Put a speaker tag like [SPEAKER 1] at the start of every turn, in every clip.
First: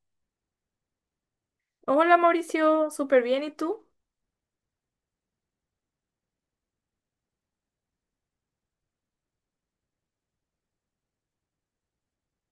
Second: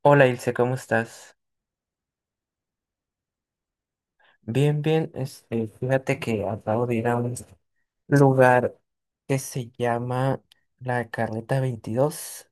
[SPEAKER 1] Hola Ilse, ¿cómo estás?
[SPEAKER 2] Hola Mauricio, súper bien, ¿y tú?
[SPEAKER 1] Bien, bien. Fíjate que acabo de ir a un lugar que se llama La Carreta veintidós.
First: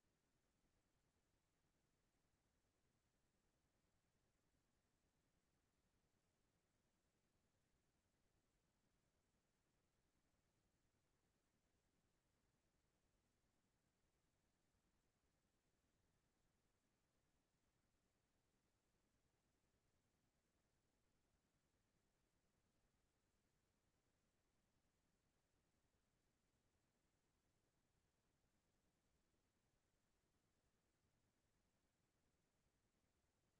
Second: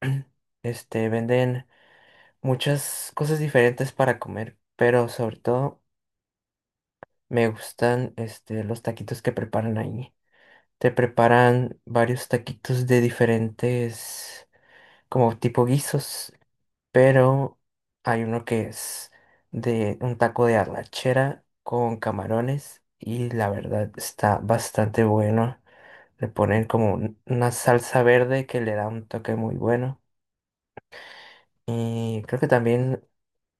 [SPEAKER 1] Venden muchas cosas diferentes para comer, pero sobre todo me gustan los taquitos que preparan ahí. Te preparan varios taquitos de diferentes, como tipo guisos. Pero hay uno que es de un taco de arrachera con camarones y la verdad está bastante bueno. Le ponen como una salsa verde que le da un toque muy bueno. Y creo que también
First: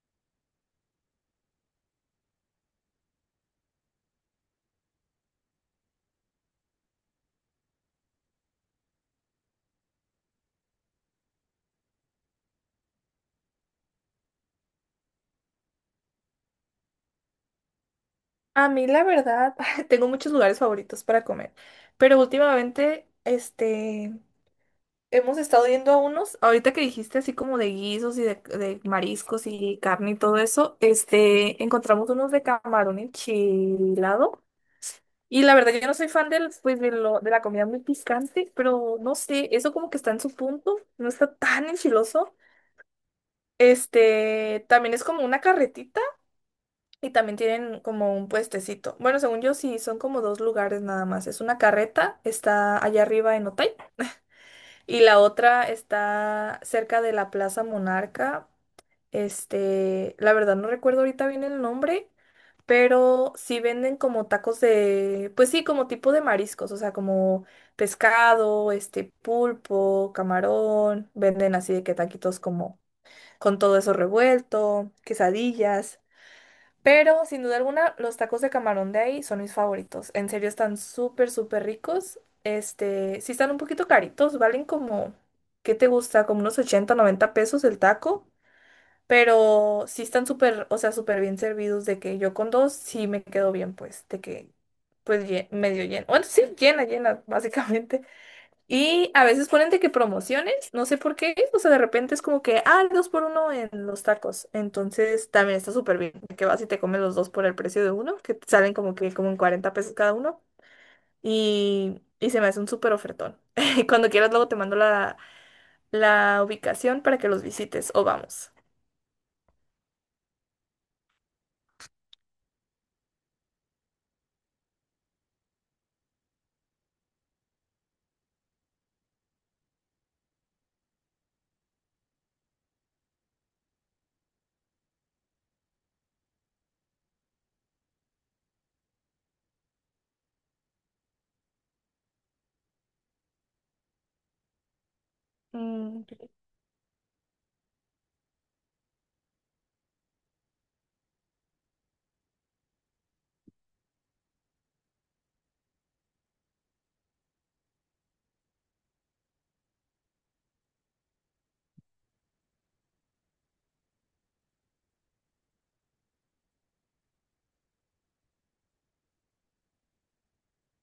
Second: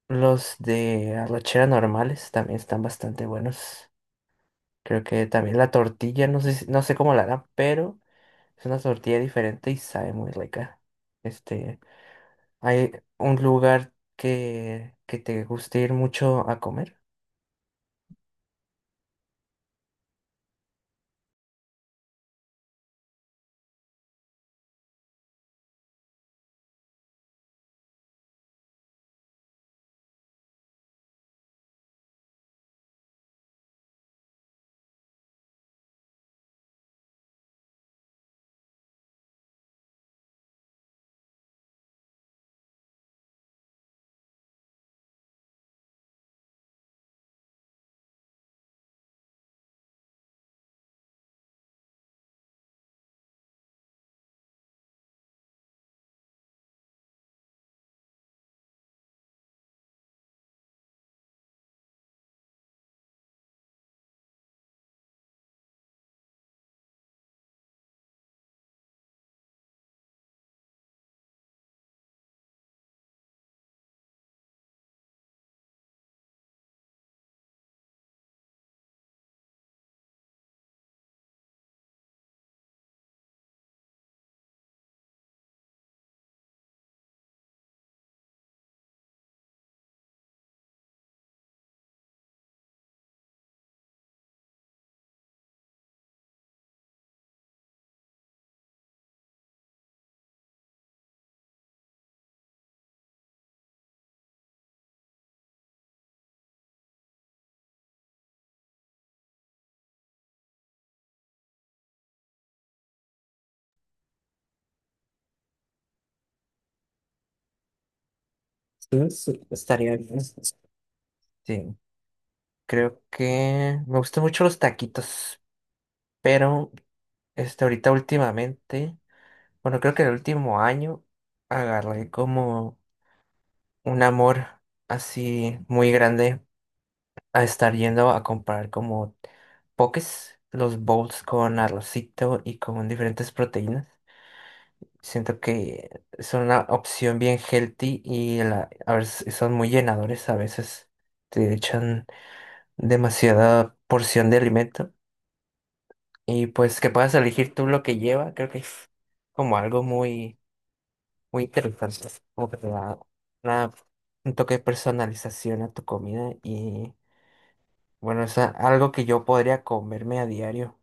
[SPEAKER 1] los de arrachera normales también están bastante buenos. Creo que también la tortilla, no sé, no sé cómo la harán, pero es una tortilla diferente y sabe muy rica. Este, ¿Hay un lugar que te guste ir mucho a comer?
[SPEAKER 2] A mí la verdad, tengo muchos lugares favoritos para comer, pero últimamente, hemos estado yendo a unos, ahorita que dijiste así como de guisos y de mariscos y carne y todo eso, encontramos unos de camarón enchilado. Y la verdad, yo no soy fan del, pues, de la comida muy picante, pero no sé, eso como que está en su punto, no está tan enchiloso. También es como una carretita. Y también tienen como un puestecito. Bueno, según yo, sí, son como dos lugares nada más. Es una carreta, está allá arriba en Otay, y la otra está cerca de la Plaza Monarca. La verdad no recuerdo ahorita bien el nombre, pero sí venden como tacos de, pues sí, como tipo de mariscos, o sea, como pescado, pulpo, camarón, venden así de que taquitos como con todo eso revuelto, quesadillas. Pero sin duda alguna, los tacos de camarón de ahí son mis favoritos. En serio, están súper, súper ricos. Sí están un poquito caritos, valen como, ¿qué te gusta? Como unos 80 90 pesos el taco. Pero sí están súper, o sea, súper bien servidos de que yo con dos sí me quedo bien, pues, de que, pues, medio lleno. Bueno, sí, llena, llena, básicamente. Y a veces ponen de que promociones, no sé por qué, o sea, de repente es como que, ah, el dos por uno en los tacos. Entonces también está súper bien, que vas y te comes los dos por el precio de uno, que te salen como que como en 40 pesos cada uno. Y se me hace un súper ofertón. Cuando quieras, luego te mando la ubicación para que los visites o vamos.
[SPEAKER 1] Sí, sí, estaría bien. Sí, creo que me gustan mucho los taquitos, pero ahorita últimamente, bueno, creo que el último año agarré como un amor así muy grande a estar yendo a comprar como pokés, los bowls con arrocito y con diferentes proteínas. Siento que
[SPEAKER 2] Mm, qué
[SPEAKER 1] es una opción bien healthy y a veces son muy llenadores, a veces te echan demasiada porción de alimento y pues que puedas elegir tú lo que lleva, creo que es como algo muy, muy interesante, como que te da una- un toque de personalización a tu comida y bueno, es algo que yo podría comerme a diario,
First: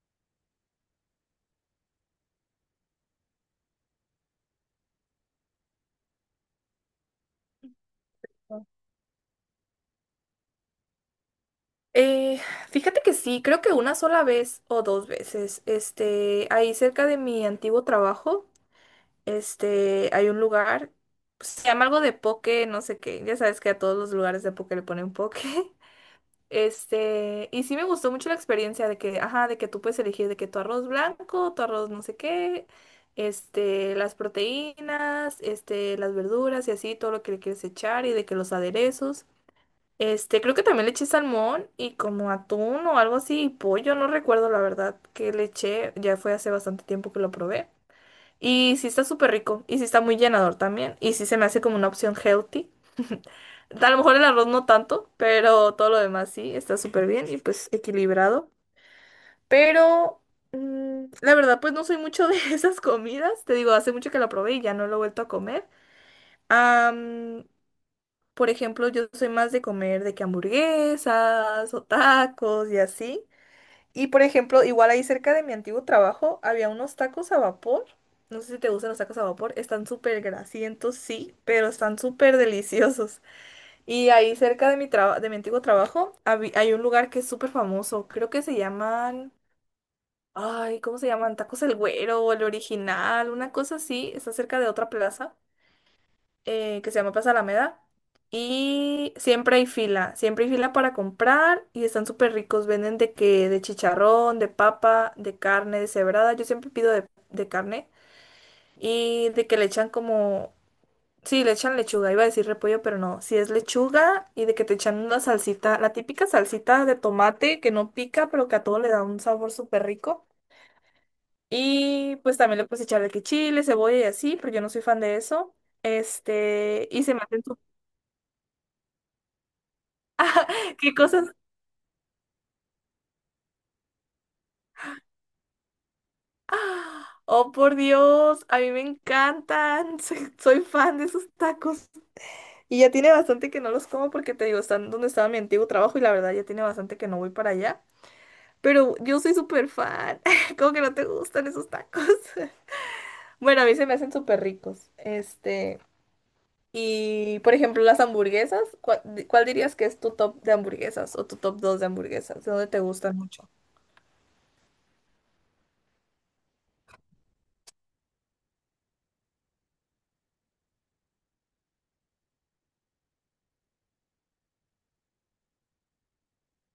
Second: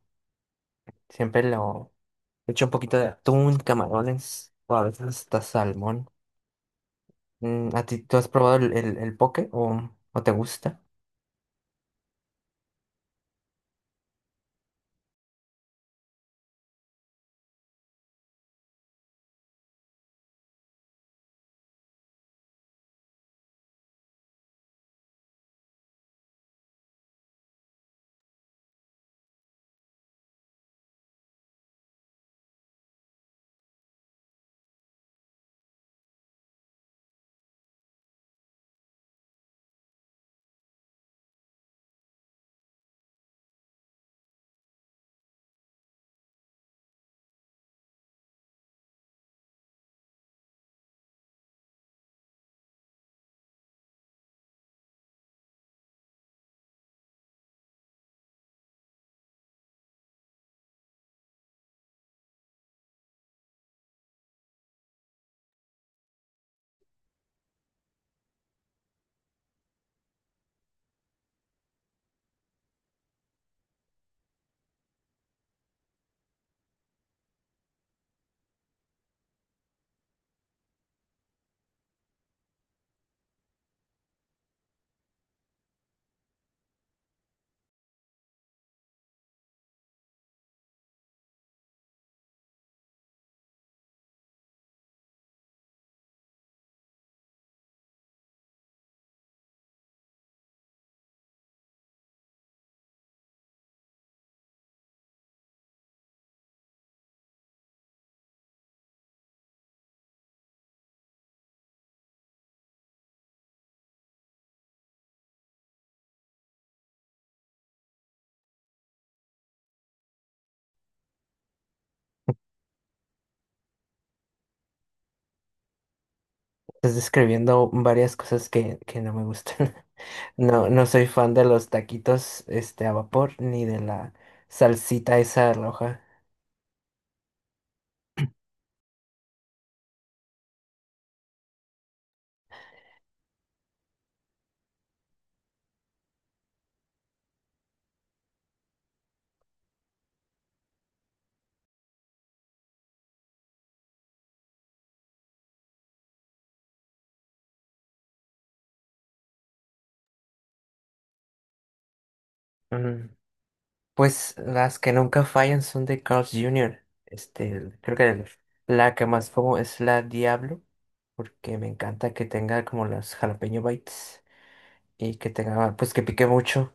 [SPEAKER 1] siempre lo echo un poquito de atún, camarones o a veces hasta salmón. Mm, ¿a ti tú has probado
[SPEAKER 2] rico.
[SPEAKER 1] el poke o te gusta?
[SPEAKER 2] Eh, fíjate que sí, creo que una sola vez o dos veces, ahí cerca de mi antiguo trabajo. Hay un lugar, pues, se llama algo de poke, no sé qué. Ya sabes que a todos los lugares de poke le ponen poke. Y sí me gustó mucho la experiencia de que, ajá, de que tú puedes elegir de que tu arroz blanco, tu arroz no sé qué, las proteínas, las verduras y así, todo lo que le quieres echar y de que los aderezos. Creo que también le eché salmón y como atún o algo así, y pollo, no recuerdo la verdad que le eché, ya fue hace bastante tiempo que lo probé. Y sí está súper rico. Y sí está muy llenador también. Y sí se me hace como una opción healthy. A lo mejor el arroz no tanto, pero todo lo demás sí está súper bien y pues equilibrado. Pero la verdad, pues no soy mucho de esas comidas. Te digo, hace mucho que la probé y ya no lo he vuelto a comer. Am, por ejemplo, yo soy más de comer de que hamburguesas o tacos y así. Y por ejemplo, igual ahí cerca de mi antiguo trabajo había unos tacos a vapor. No sé si te gustan los tacos a vapor. Están súper grasientos, sí, pero están súper deliciosos. Y ahí cerca de de mi antiguo trabajo hay un lugar que es súper famoso. Creo que se llaman. Ay, ¿cómo se llaman? Tacos El Güero o El Original, una cosa así. Está cerca de otra plaza que se llama Plaza Alameda. Y siempre hay fila para comprar y están súper ricos. Venden de que, de chicharrón, de papa, de carne, de cebrada. Yo siempre pido de carne y de que le echan como, sí, le echan lechuga. Iba a decir repollo, pero no. Si es lechuga y de que te echan una salsita, la típica salsita de tomate que no pica, pero que a todo le da un sabor súper rico. Y pues también le puedes echar de que chile, cebolla y así, pero yo no soy fan de eso. Este,
[SPEAKER 1] Estás
[SPEAKER 2] y se me hacen.
[SPEAKER 1] describiendo varias cosas que no me gustan. No, no
[SPEAKER 2] ¿Qué
[SPEAKER 1] soy fan
[SPEAKER 2] cosas?
[SPEAKER 1] de los taquitos a vapor ni de la salsita esa roja.
[SPEAKER 2] Oh, por Dios, a mí me encantan. Soy fan de esos tacos. Y ya tiene bastante que no los como porque te digo, están donde estaba mi antiguo trabajo y la verdad ya tiene bastante que no voy para allá. Pero yo soy súper fan. Como que no te gustan esos tacos. Bueno, a mí se me hacen súper ricos. Y por ejemplo, las hamburguesas, ¿cuál dirías que es tu top de hamburguesas o tu top 2 de hamburguesas? ¿De dónde te
[SPEAKER 1] Mm,
[SPEAKER 2] gustan mucho?
[SPEAKER 1] pues las que nunca fallan son de Carl's Jr. Creo que la que más como es la Diablo, porque me encanta que tenga como las jalapeño bites y que tenga, pues que pique mucho.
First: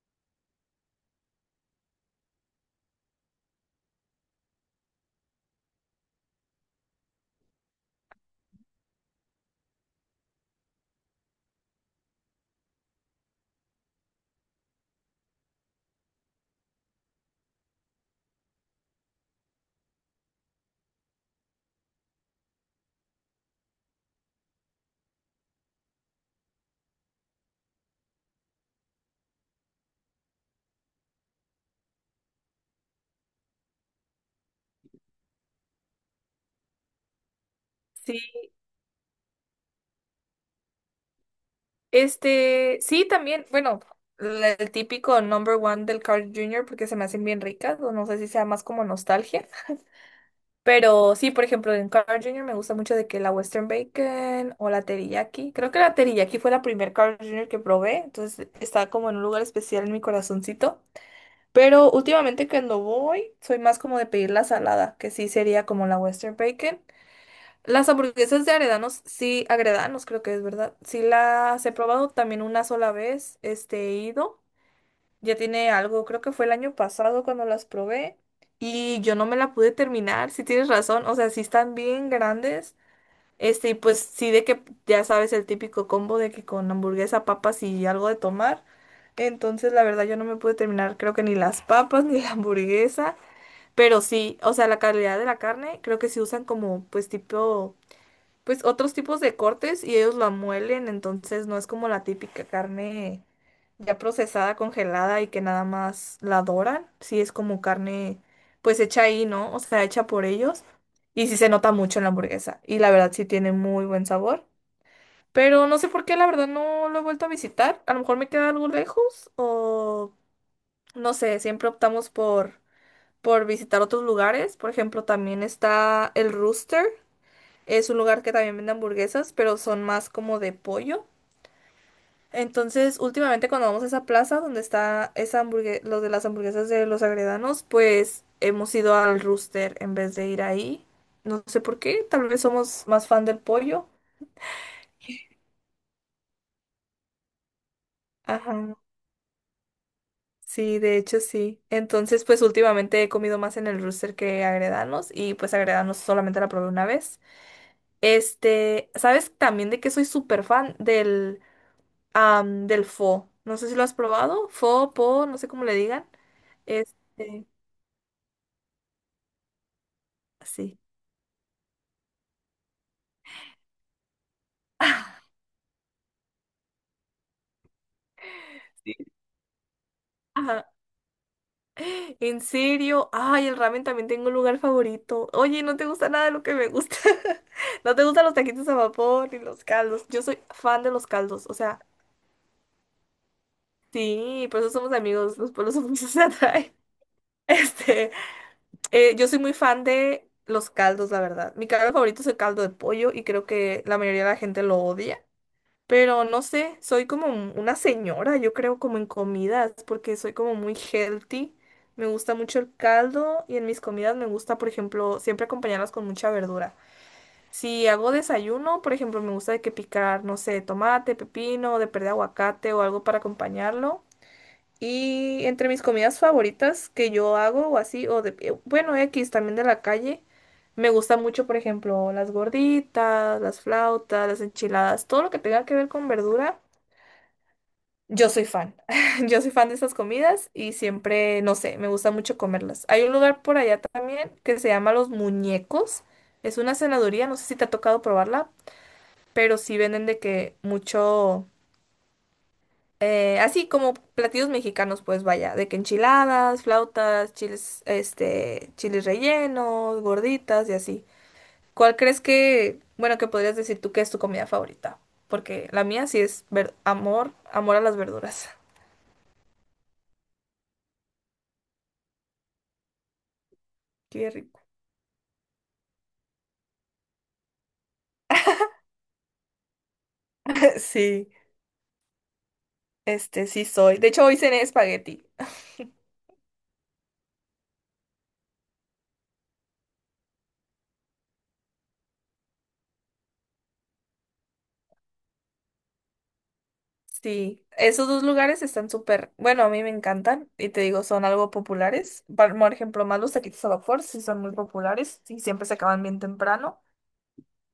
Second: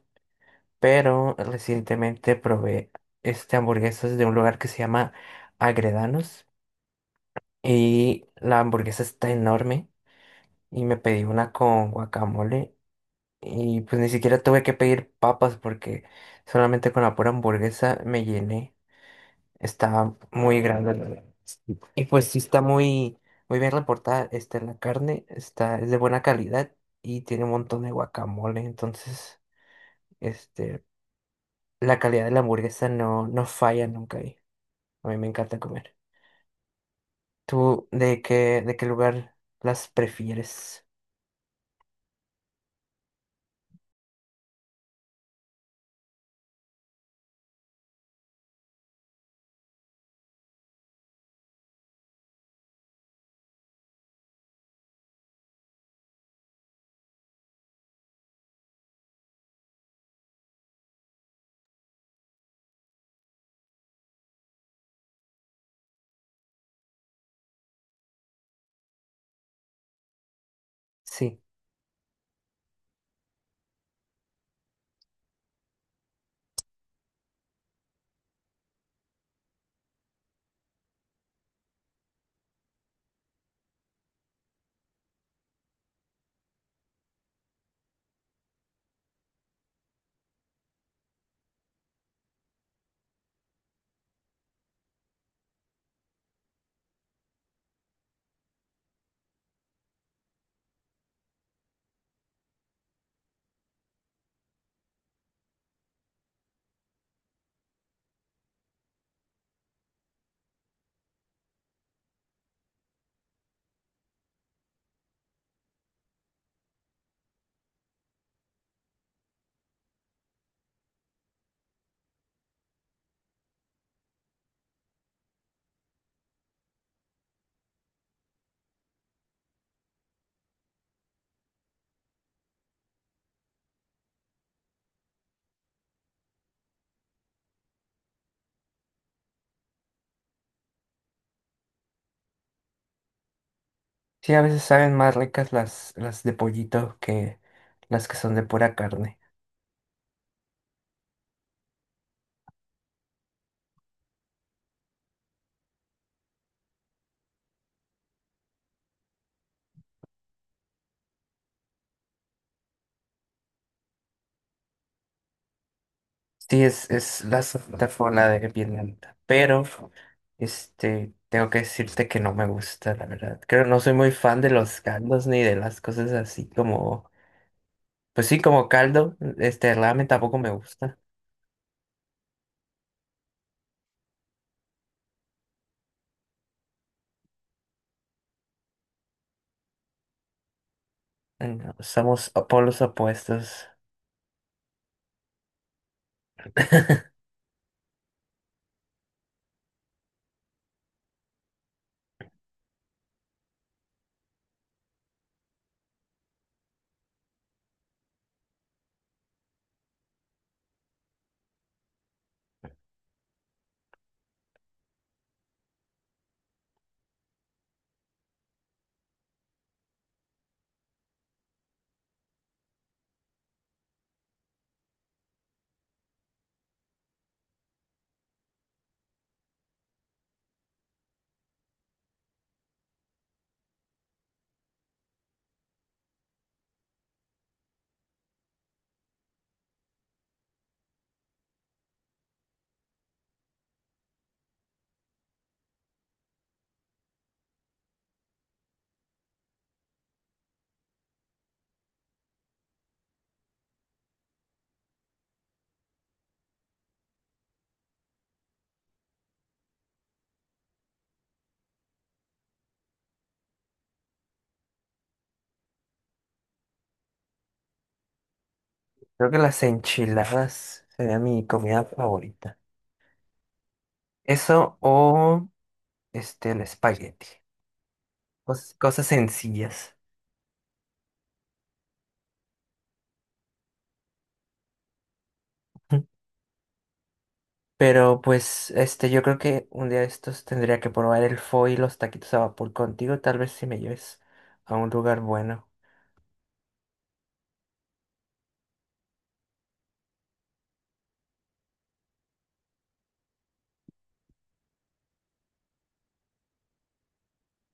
[SPEAKER 1] Pero recientemente probé hamburguesas de un lugar que se llama Agredanos y la hamburguesa está enorme y me pedí una con guacamole y pues ni siquiera tuve que pedir papas porque solamente con la pura hamburguesa me llené. Está muy grande. La Y pues sí está muy, muy bien reportada. Está en la carne, está, es de buena calidad y tiene un montón de guacamole. Entonces, este, la calidad de la hamburguesa no, no falla nunca ahí. A mí me encanta comer. ¿Tú
[SPEAKER 2] Sí,
[SPEAKER 1] de qué lugar las prefieres?
[SPEAKER 2] Sí, también, bueno, el típico number one del Carl Jr. porque se me hacen bien ricas, o no sé si sea más como nostalgia, pero sí, por ejemplo, en Carl Jr. me gusta mucho de que la Western Bacon o la teriyaki, creo que la teriyaki fue la primer Carl Jr. que probé, entonces está como en un lugar especial en mi corazoncito, pero últimamente cuando voy soy más como de pedir la salada, que sí sería como la Western Bacon las hamburguesas de Agredanos, sí, Agredanos creo que es verdad. Sí
[SPEAKER 1] Sí.
[SPEAKER 2] las he probado también una sola vez, he ido. Ya tiene algo, creo que fue el año pasado cuando las probé y yo no me la pude terminar, si tienes razón, o sea, sí están bien grandes. Y pues sí de que ya sabes el típico combo de que con hamburguesa, papas y algo de tomar. Entonces, la verdad yo no me pude terminar, creo que ni las papas ni la hamburguesa, pero sí, o sea, la calidad de la carne, creo que sí usan como pues tipo pues otros tipos de cortes y ellos la muelen, entonces no es como la típica carne ya procesada, congelada y que nada más la doran, sí es como carne pues hecha ahí, ¿no? O sea, hecha por ellos y sí se nota mucho en la hamburguesa y la verdad sí tiene muy buen sabor, pero no sé por qué la verdad no lo he vuelto a visitar, a lo mejor me queda algo lejos o no sé, siempre optamos por visitar otros lugares, por ejemplo, también está el Rooster es un lugar que también vende hamburguesas, pero son más como de pollo. Entonces, últimamente cuando vamos a esa plaza donde está esa los de las hamburguesas de los Agredanos, pues hemos ido al Rooster en vez de ir ahí. No sé por qué, tal vez somos más fan del pollo.
[SPEAKER 1] Sí, a veces saben más ricas las de pollito que las que son de
[SPEAKER 2] Ajá.
[SPEAKER 1] pura carne.
[SPEAKER 2] Sí, de hecho sí. Entonces, pues últimamente he comido más en el Rooster que Agredanos y pues Agredanos solamente la probé una vez. ¿Sabes también de qué soy súper fan? Del pho. No sé si lo has probado. Pho, po, no sé cómo le digan.
[SPEAKER 1] Sí, es la
[SPEAKER 2] Este,
[SPEAKER 1] zafrona de Vietnam. Pero,
[SPEAKER 2] sí.
[SPEAKER 1] tengo que decirte que no me gusta, la verdad. Creo no soy muy fan de los caldos ni de las cosas así como, pues sí, como
[SPEAKER 2] Sí.
[SPEAKER 1] caldo. Ramen tampoco me
[SPEAKER 2] Ajá.
[SPEAKER 1] gusta.
[SPEAKER 2] ¿En serio? Ay, el ramen también tengo un lugar favorito. Oye, no te gusta nada de lo que me gusta. No te gustan los taquitos a vapor ni los caldos. Yo soy fan de los caldos. O
[SPEAKER 1] No,
[SPEAKER 2] sea,
[SPEAKER 1] somos polos opuestos.
[SPEAKER 2] sí, por eso somos amigos. Los pueblos opuestos se atraen. Este, yo soy muy fan de los caldos, la verdad. Mi caldo favorito es el caldo de pollo y creo que la mayoría de la gente lo odia. Pero no sé, soy como una señora, yo creo, como en comidas, porque soy como muy healthy. Me gusta mucho el caldo y en mis comidas me gusta, por ejemplo, siempre acompañarlas con mucha verdura. Si hago desayuno, por ejemplo, me gusta de que picar, no sé, tomate, pepino, de perder aguacate o algo para acompañarlo. Y entre mis comidas favoritas que yo hago o así, o bueno, X también de la calle. Me gusta mucho, por ejemplo, las gorditas, las flautas, las enchiladas, todo lo que tenga que ver con verdura. Yo soy fan. Yo soy fan de esas comidas y siempre, no sé, me gusta mucho comerlas. Hay un lugar por allá también que se llama Los Muñecos. Es una cenaduría, no sé si te ha tocado probarla, pero sí venden de que mucho, así como platillos mexicanos, pues vaya, de que enchiladas, flautas, chiles, chiles rellenos, gorditas y así. ¿Cuál crees que, bueno, que podrías decir tú que es tu comida favorita? Porque la mía sí es amor, amor a las verduras.
[SPEAKER 1] Creo que las enchiladas sería mi comida favorita.
[SPEAKER 2] Qué rico.
[SPEAKER 1] Eso o el espagueti. Cosas sencillas.
[SPEAKER 2] Sí. Sí soy. De hecho, hoy cené espagueti.
[SPEAKER 1] Pero pues yo creo que un día de estos tendría que probar el pho y los taquitos a vapor contigo, tal vez si me lleves a un lugar bueno.
[SPEAKER 2] Sí, esos dos lugares están súper, bueno, a mí me encantan y te digo, son algo populares. Por ejemplo, más los taquitos a vapor, sí son muy populares y siempre se acaban bien temprano.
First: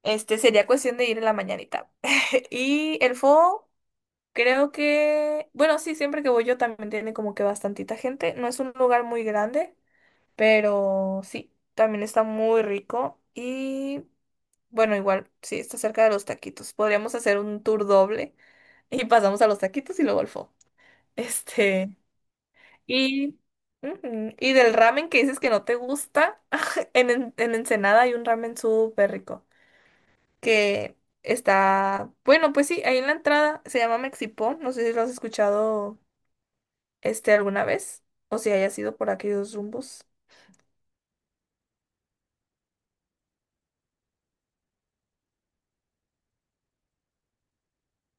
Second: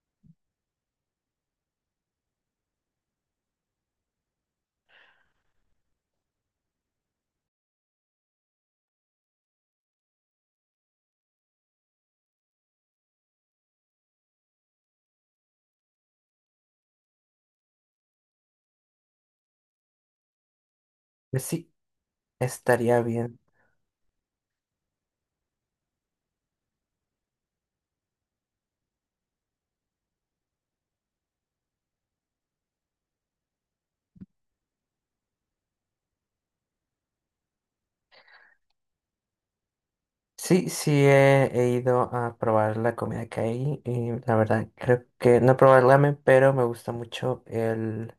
[SPEAKER 2] Sería cuestión de ir en la mañanita. Y el fo creo que, bueno, sí, siempre que voy yo también tiene como que bastantita gente. No es un lugar muy grande, pero sí, también está muy rico y, bueno, igual, sí, está cerca de los taquitos. Podríamos hacer un tour doble. Y pasamos a los taquitos y luego al pho.
[SPEAKER 1] Pues sí,
[SPEAKER 2] Este,
[SPEAKER 1] estaría
[SPEAKER 2] y,
[SPEAKER 1] bien.
[SPEAKER 2] y del ramen que dices que no te gusta, en Ensenada hay un ramen súper rico que está, bueno, pues sí, ahí en la entrada se llama Mexipó, no sé si lo has escuchado alguna vez o si hayas sido por aquellos rumbos.
[SPEAKER 1] Sí, he ido a probar la comida que hay y la verdad creo que no he probado el ramen, pero me gusta mucho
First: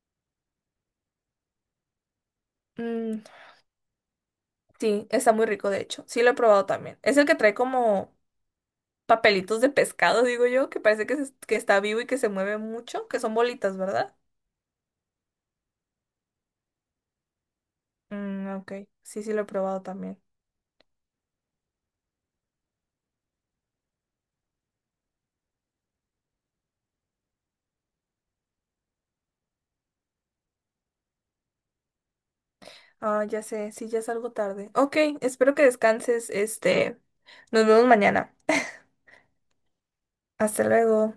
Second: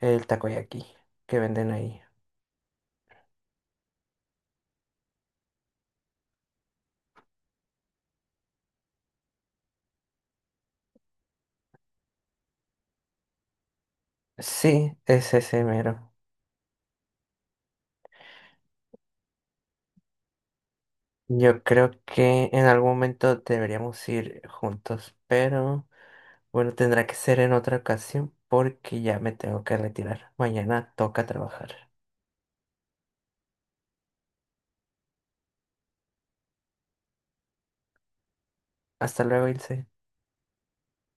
[SPEAKER 1] el takoyaki que venden ahí.
[SPEAKER 2] Mm, sí, está muy rico de hecho, sí lo he probado también. Es el que trae como papelitos de pescado, digo yo, que parece que, que está vivo y que se mueve mucho, que son bolitas, ¿verdad?
[SPEAKER 1] Sí, es ese mero.
[SPEAKER 2] Mm, ok, sí, sí lo he probado también.
[SPEAKER 1] Yo creo que en algún momento deberíamos ir juntos, pero bueno, tendrá que ser en otra ocasión porque ya me tengo que retirar. Mañana toca trabajar.
[SPEAKER 2] Ah, ya sé, sí, ya salgo tarde. Ok, espero que descanses, nos vemos mañana.
[SPEAKER 1] Hasta luego, Ilse.
[SPEAKER 2] Hasta luego.